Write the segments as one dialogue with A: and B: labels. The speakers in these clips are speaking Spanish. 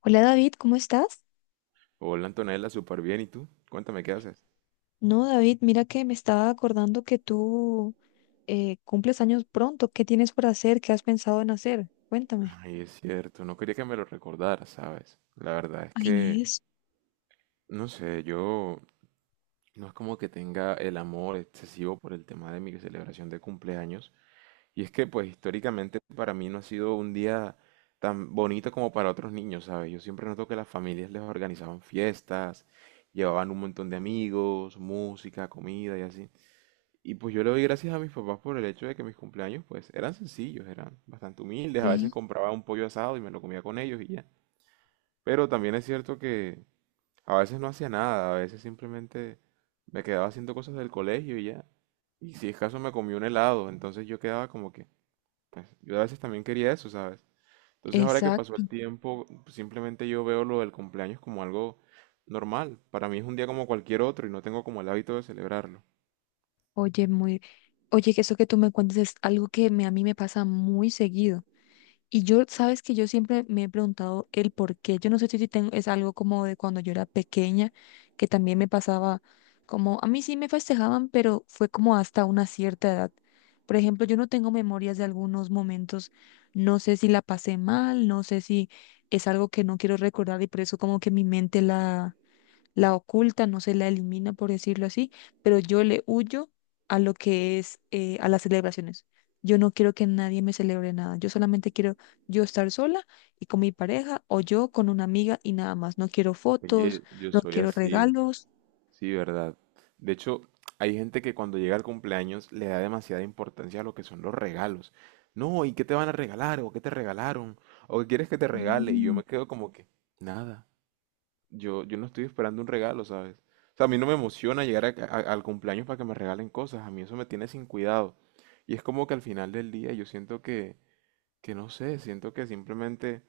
A: Hola David, ¿cómo estás?
B: Hola Antonella, súper bien. ¿Y tú? Cuéntame qué haces.
A: No, David, mira que me estaba acordando que tú cumples años pronto. ¿Qué tienes por hacer? ¿Qué has pensado en hacer? Cuéntame.
B: Ay, es cierto, no quería que me lo recordaras, ¿sabes? La verdad es
A: Ahí
B: que,
A: es,
B: no sé, yo no es como que tenga el amor excesivo por el tema de mi celebración de cumpleaños. Y es que, pues, históricamente para mí no ha sido un día tan bonito como para otros niños, ¿sabes? Yo siempre noto que las familias les organizaban fiestas, llevaban un montón de amigos, música, comida y así. Y pues yo le doy gracias a mis papás por el hecho de que mis cumpleaños pues eran sencillos, eran bastante humildes, a veces
A: sí,
B: compraba un pollo asado y me lo comía con ellos y ya. Pero también es cierto que a veces no hacía nada, a veces simplemente me quedaba haciendo cosas del colegio y ya. Y si es caso me comí un helado, entonces yo quedaba como que, pues yo a veces también quería eso, ¿sabes? Entonces ahora que pasó
A: exacto.
B: el tiempo, simplemente yo veo lo del cumpleaños como algo normal. Para mí es un día como cualquier otro y no tengo como el hábito de celebrarlo.
A: Oye, muy, Oye, que eso que tú me cuentes es algo que a mí me pasa muy seguido. Y yo, sabes que yo siempre me he preguntado el por qué. Yo no sé si tengo, es algo como de cuando yo era pequeña, que también me pasaba como, a mí sí me festejaban, pero fue como hasta una cierta edad. Por ejemplo, yo no tengo memorias de algunos momentos, no sé si la pasé mal, no sé si es algo que no quiero recordar y por eso como que mi mente la oculta, no se la elimina, por decirlo así, pero yo le huyo a lo que es, a las celebraciones. Yo no quiero que nadie me celebre nada. Yo solamente quiero yo estar sola y con mi pareja o yo con una amiga y nada más. No quiero fotos,
B: Oye, yo
A: no
B: soy
A: quiero
B: así.
A: regalos.
B: Sí, verdad. De hecho, hay gente que cuando llega el cumpleaños le da demasiada importancia a lo que son los regalos. No, ¿y qué te van a regalar? ¿O qué te regalaron? ¿O qué quieres que te regale? Y yo
A: Mm,
B: me quedo como que, nada. Yo no estoy esperando un regalo, ¿sabes? O sea, a mí no me emociona llegar al cumpleaños para que me regalen cosas. A mí eso me tiene sin cuidado. Y es como que al final del día yo siento que no sé, siento que simplemente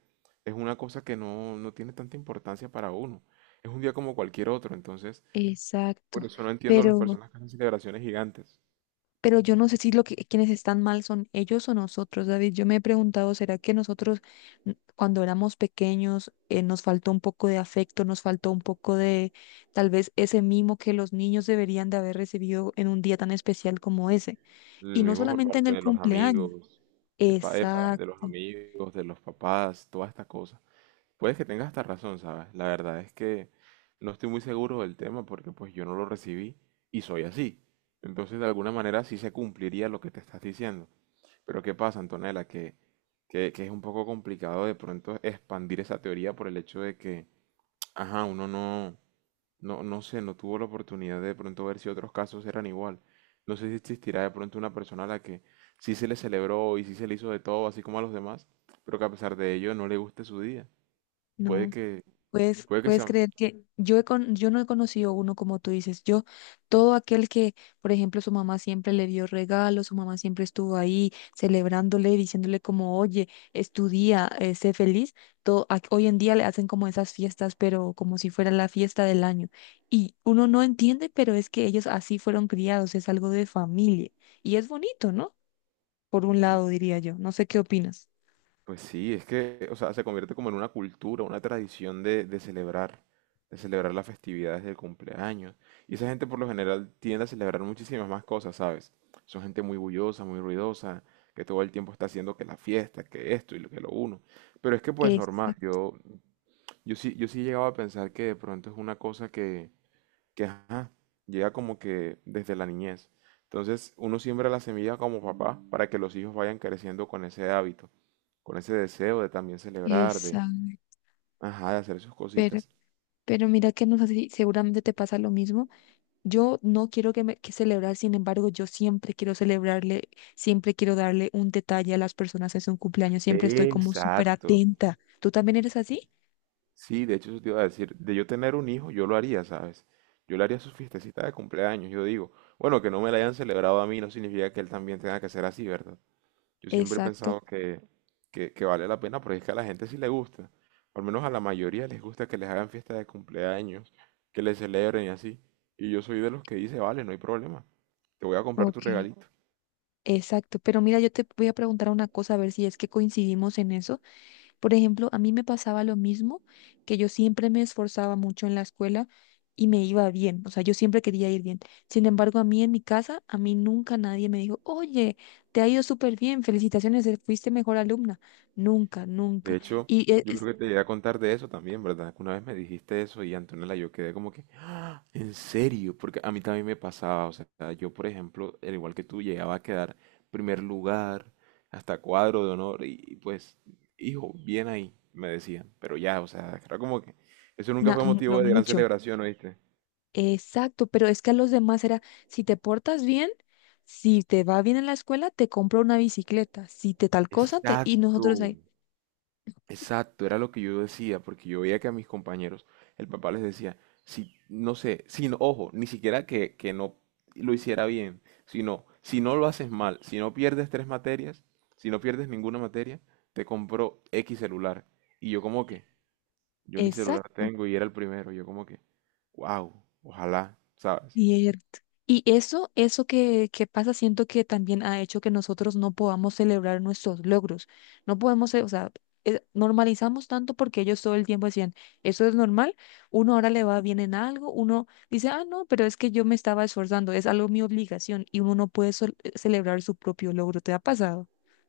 B: es una cosa que no, no tiene tanta importancia para uno. Es un día como cualquier otro, entonces... Por
A: exacto.
B: eso no entiendo las
A: Pero
B: personas que hacen celebraciones gigantes.
A: Pero yo no sé si lo que quienes están mal son ellos o nosotros, David. Yo me he preguntado, ¿será que nosotros cuando éramos pequeños nos faltó un poco de afecto, nos faltó un poco de tal vez ese mimo que los niños deberían de haber recibido en un día tan especial como ese?
B: El
A: Y no
B: mismo por
A: solamente en
B: parte
A: el
B: de los
A: cumpleaños.
B: amigos, epa, epa, de los
A: Exacto.
B: amigos, de los papás, toda esta cosa. Puedes que tengas hasta razón, ¿sabes? La verdad es que no estoy muy seguro del tema porque pues yo no lo recibí y soy así. Entonces de alguna manera sí se cumpliría lo que te estás diciendo. Pero ¿qué pasa, Antonella? Que es un poco complicado de pronto expandir esa teoría por el hecho de que, ajá, uno no No, no sé, no tuvo la oportunidad de pronto ver si otros casos eran igual. No sé si existirá de pronto una persona a la que sí se le celebró y sí se le hizo de todo, así como a los demás, pero que a pesar de ello no le guste su día. Puede
A: No.
B: que,
A: Puedes,
B: puede que
A: puedes
B: sea,
A: creer que yo, yo no he conocido uno como tú dices. Yo, todo aquel que, por ejemplo, su mamá siempre le dio regalos, su mamá siempre estuvo ahí celebrándole, diciéndole como, oye, estudia, sé feliz. Todo, hoy en día le hacen como esas fiestas, pero como si fuera la fiesta del año. Y uno no entiende, pero es que ellos así fueron criados, es algo de familia. Y es bonito, ¿no? Por un lado, diría yo. No sé qué opinas.
B: pues sí, es que, o sea, se convierte como en una cultura, una tradición de celebrar las festividades del cumpleaños. Y esa gente por lo general tiende a celebrar muchísimas más cosas, ¿sabes? Son gente muy bullosa, muy ruidosa, que todo el tiempo está haciendo que la fiesta, que esto y lo que lo uno. Pero es que pues normal,
A: Exacto,
B: yo sí, yo sí llegaba a pensar que de pronto es una cosa que ajá, llega como que desde la niñez. Entonces uno siembra la semilla como papá para que los hijos vayan creciendo con ese hábito con ese deseo de también celebrar, de,
A: exacto.
B: ajá, de hacer sus cositas.
A: Pero mira que no sé si seguramente te pasa lo mismo. Yo no quiero que, que celebrar, sin embargo, yo siempre quiero celebrarle, siempre quiero darle un detalle a las personas en su cumpleaños, siempre estoy como súper
B: Exacto.
A: atenta. ¿Tú también eres así?
B: Sí, de hecho eso te iba a decir, de yo tener un hijo, yo lo haría, ¿sabes? Yo le haría su fiestecita de cumpleaños, yo digo, bueno, que no me la hayan celebrado a mí no significa que él también tenga que ser así, ¿verdad? Yo siempre he
A: Exacto,
B: pensado que vale la pena porque es que a la gente sí le gusta, al menos a la mayoría les gusta que les hagan fiesta de cumpleaños, que les celebren y así. Y yo soy de los que dice, vale, no hay problema, te voy a comprar tu
A: ok,
B: regalito.
A: exacto. Pero mira, yo te voy a preguntar una cosa, a ver si es que coincidimos en eso. Por ejemplo, a mí me pasaba lo mismo, que yo siempre me esforzaba mucho en la escuela y me iba bien, o sea, yo siempre quería ir bien. Sin embargo, a mí en mi casa, a mí nunca nadie me dijo, oye, te ha ido súper bien, felicitaciones, fuiste mejor alumna. Nunca,
B: De
A: nunca.
B: hecho,
A: Y e-
B: yo creo
A: es,
B: que te llegué a contar de eso también, ¿verdad? Que una vez me dijiste eso y Antonella, yo quedé como que, "Ah, ¿en serio?". Porque a mí también me pasaba, o sea, yo por ejemplo, al igual que tú, llegaba a quedar primer lugar, hasta cuadro de honor y pues, hijo, bien ahí, me decían. Pero ya, o sea, era como que eso nunca fue
A: lo
B: motivo de gran
A: mucho.
B: celebración, ¿oíste?
A: Exacto, pero es que a los demás era, si te portas bien, si te va bien en la escuela, te compro una bicicleta, si te tal cosa, te... y
B: Exacto.
A: nosotros ahí.
B: Exacto, era lo que yo decía, porque yo veía que a mis compañeros, el papá les decía, si, no sé, si no- ojo, ni siquiera que no lo hiciera bien, sino, si no lo haces mal, si no pierdes tres materias, si no pierdes ninguna materia, te compro X celular. Y yo como que, yo ni celular
A: Exacto.
B: tengo y era el primero, yo como que, wow, ojalá, ¿sabes?
A: Cierto. Y eso, que pasa, siento que también ha hecho que nosotros no podamos celebrar nuestros logros. No podemos, ce- o sea, normalizamos tanto porque ellos todo el tiempo decían, eso es normal, uno ahora le va bien en algo, uno dice, ah, no, pero es que yo me estaba esforzando, es algo mi obligación y uno no puede celebrar su propio logro. ¿Te ha pasado?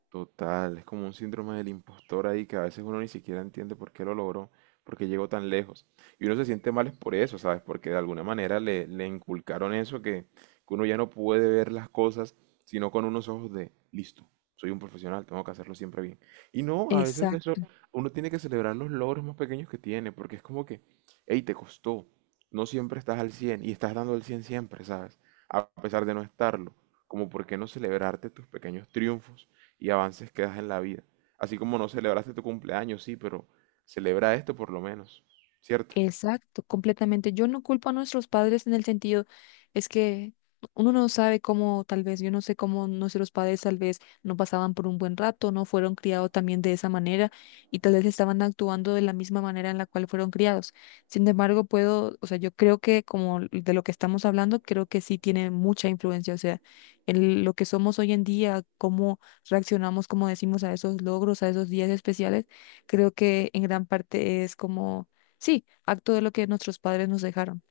B: Total, es como un síndrome del impostor ahí que a veces uno ni siquiera entiende por qué lo logró, por qué llegó tan lejos. Y uno se siente mal es por eso, ¿sabes? Porque de alguna manera le, le inculcaron eso que uno ya no puede ver las cosas sino con unos ojos de, listo, soy un profesional, tengo que hacerlo siempre bien. Y no, a veces eso,
A: Exacto.
B: uno tiene que celebrar los logros más pequeños que tiene, porque es como que, hey, te costó, no siempre estás al 100 y estás dando el 100 siempre, ¿sabes? A pesar de no estarlo, como por qué no celebrarte tus pequeños triunfos y avances que das en la vida. Así como no celebraste tu cumpleaños, sí, pero celebra esto por lo menos, ¿cierto?
A: Exacto, completamente. Yo no culpo a nuestros padres en el sentido, es que uno no sabe cómo, tal vez, yo no sé cómo nuestros padres tal vez no pasaban por un buen rato, no fueron criados también de esa manera y tal vez estaban actuando de la misma manera en la cual fueron criados. Sin embargo, puedo, o sea, yo creo que como de lo que estamos hablando, creo que sí tiene mucha influencia, o sea, lo que somos hoy en día, cómo reaccionamos, como decimos, a esos logros, a esos días especiales, creo que en gran parte es como sí, acto de lo que nuestros padres nos dejaron.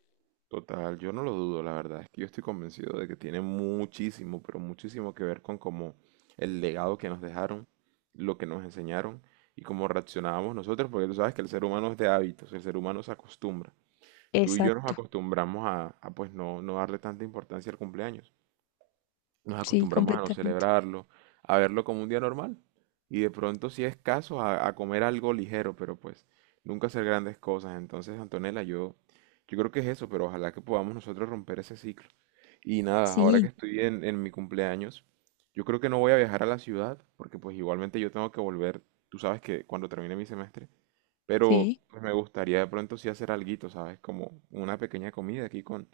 B: Total, yo no lo dudo, la verdad, es que yo estoy convencido de que tiene muchísimo, pero muchísimo que ver con cómo el legado que nos dejaron, lo que nos enseñaron y cómo reaccionábamos nosotros, porque tú sabes que el ser humano es de hábitos, el ser humano se acostumbra. Tú y yo nos
A: Exacto,
B: acostumbramos a, pues no, no darle tanta importancia al cumpleaños. Nos
A: sí,
B: acostumbramos a no
A: completamente.
B: celebrarlo, a verlo como un día normal. Y de pronto, si es caso, a comer algo ligero, pero pues nunca hacer grandes cosas. Entonces, Antonella, yo creo que es eso, pero ojalá que podamos nosotros romper ese ciclo. Y nada, ahora que
A: Sí,
B: estoy en mi cumpleaños, yo creo que no voy a viajar a la ciudad, porque pues igualmente yo tengo que volver, tú sabes que cuando termine mi semestre, pero
A: sí.
B: pues me gustaría de pronto sí hacer alguito, ¿sabes? Como una pequeña comida aquí con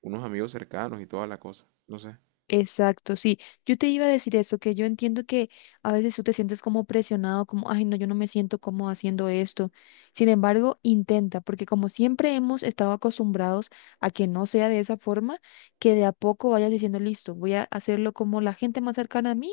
B: unos amigos cercanos y toda la cosa. No sé.
A: Exacto, sí. Yo te iba a decir eso, que yo entiendo que a veces tú te sientes como presionado, como, ay, no, yo no me siento como haciendo esto. Sin embargo, intenta, porque como siempre hemos estado acostumbrados a que no sea de esa forma, que de a poco vayas diciendo, listo, voy a hacerlo como la gente más cercana a mí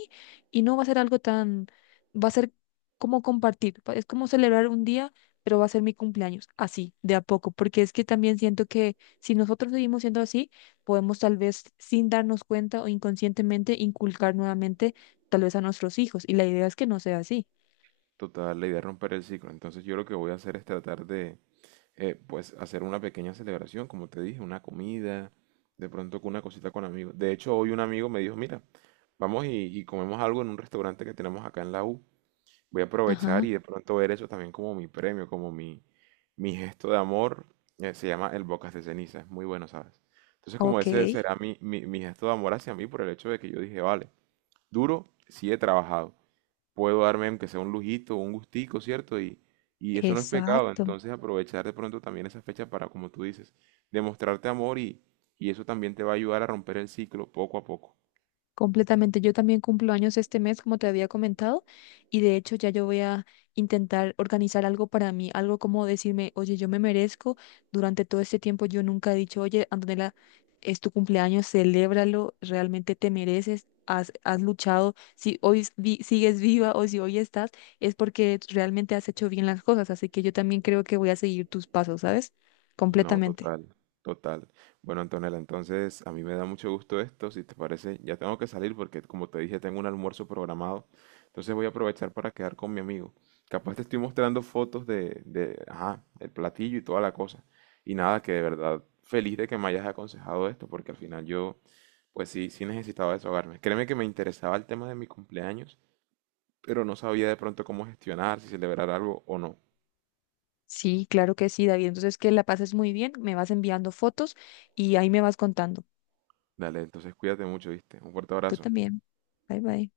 A: y no va a ser algo tan, va a ser como compartir, es como celebrar un día, pero va a ser mi cumpleaños, así, de a poco, porque es que también siento que si nosotros seguimos siendo así, podemos tal vez sin darnos cuenta o inconscientemente inculcar nuevamente tal vez a nuestros hijos. Y la idea es que no sea así.
B: Total, la idea es romper el ciclo. Entonces yo lo que voy a hacer es tratar de, pues, hacer una pequeña celebración, como te dije, una comida, de pronto con una cosita con amigos. De hecho, hoy un amigo me dijo, mira, vamos y comemos algo en un restaurante que tenemos acá en la U. Voy a aprovechar
A: Ajá,
B: y de pronto ver eso también como mi premio, como mi gesto de amor. Se llama el Bocas de Ceniza, es muy bueno, ¿sabes? Entonces como
A: ok,
B: ese será mi, mi, mi gesto de amor hacia mí por el hecho de que yo dije, vale, duro, sí he trabajado puedo darme aunque sea un lujito, un gustico, ¿cierto? Y eso no es pecado,
A: exacto.
B: entonces aprovechar de pronto también esa fecha para, como tú dices, demostrarte amor y eso también te va a ayudar a romper el ciclo poco a poco.
A: Completamente. Yo también cumplo años este mes, como te había comentado, y de hecho ya yo voy a intentar organizar algo para mí, algo como decirme, oye, yo me merezco. Durante todo este tiempo yo nunca he dicho, oye, Antonella, es tu cumpleaños, celébralo, realmente te mereces, has, has luchado. Si hoy sigues viva o si hoy estás, es porque realmente has hecho bien las cosas. Así que yo también creo que voy a seguir tus pasos, ¿sabes?
B: No,
A: Completamente.
B: total, total. Bueno, Antonella, entonces a mí me da mucho gusto esto, si te parece, ya tengo que salir porque como te dije, tengo un almuerzo programado, entonces voy a aprovechar para quedar con mi amigo. Capaz te estoy mostrando fotos de, ajá, el platillo y toda la cosa. Y nada, que de verdad feliz de que me hayas aconsejado esto, porque al final yo, pues sí, sí necesitaba desahogarme. Créeme que me interesaba el tema de mi cumpleaños, pero no sabía de pronto cómo gestionar, si celebrar algo o no.
A: Sí, claro que sí, David. Entonces, que la pases muy bien, me vas enviando fotos y ahí me vas contando.
B: Dale, entonces cuídate mucho, ¿viste? Un fuerte
A: Tú
B: abrazo.
A: también. Bye bye.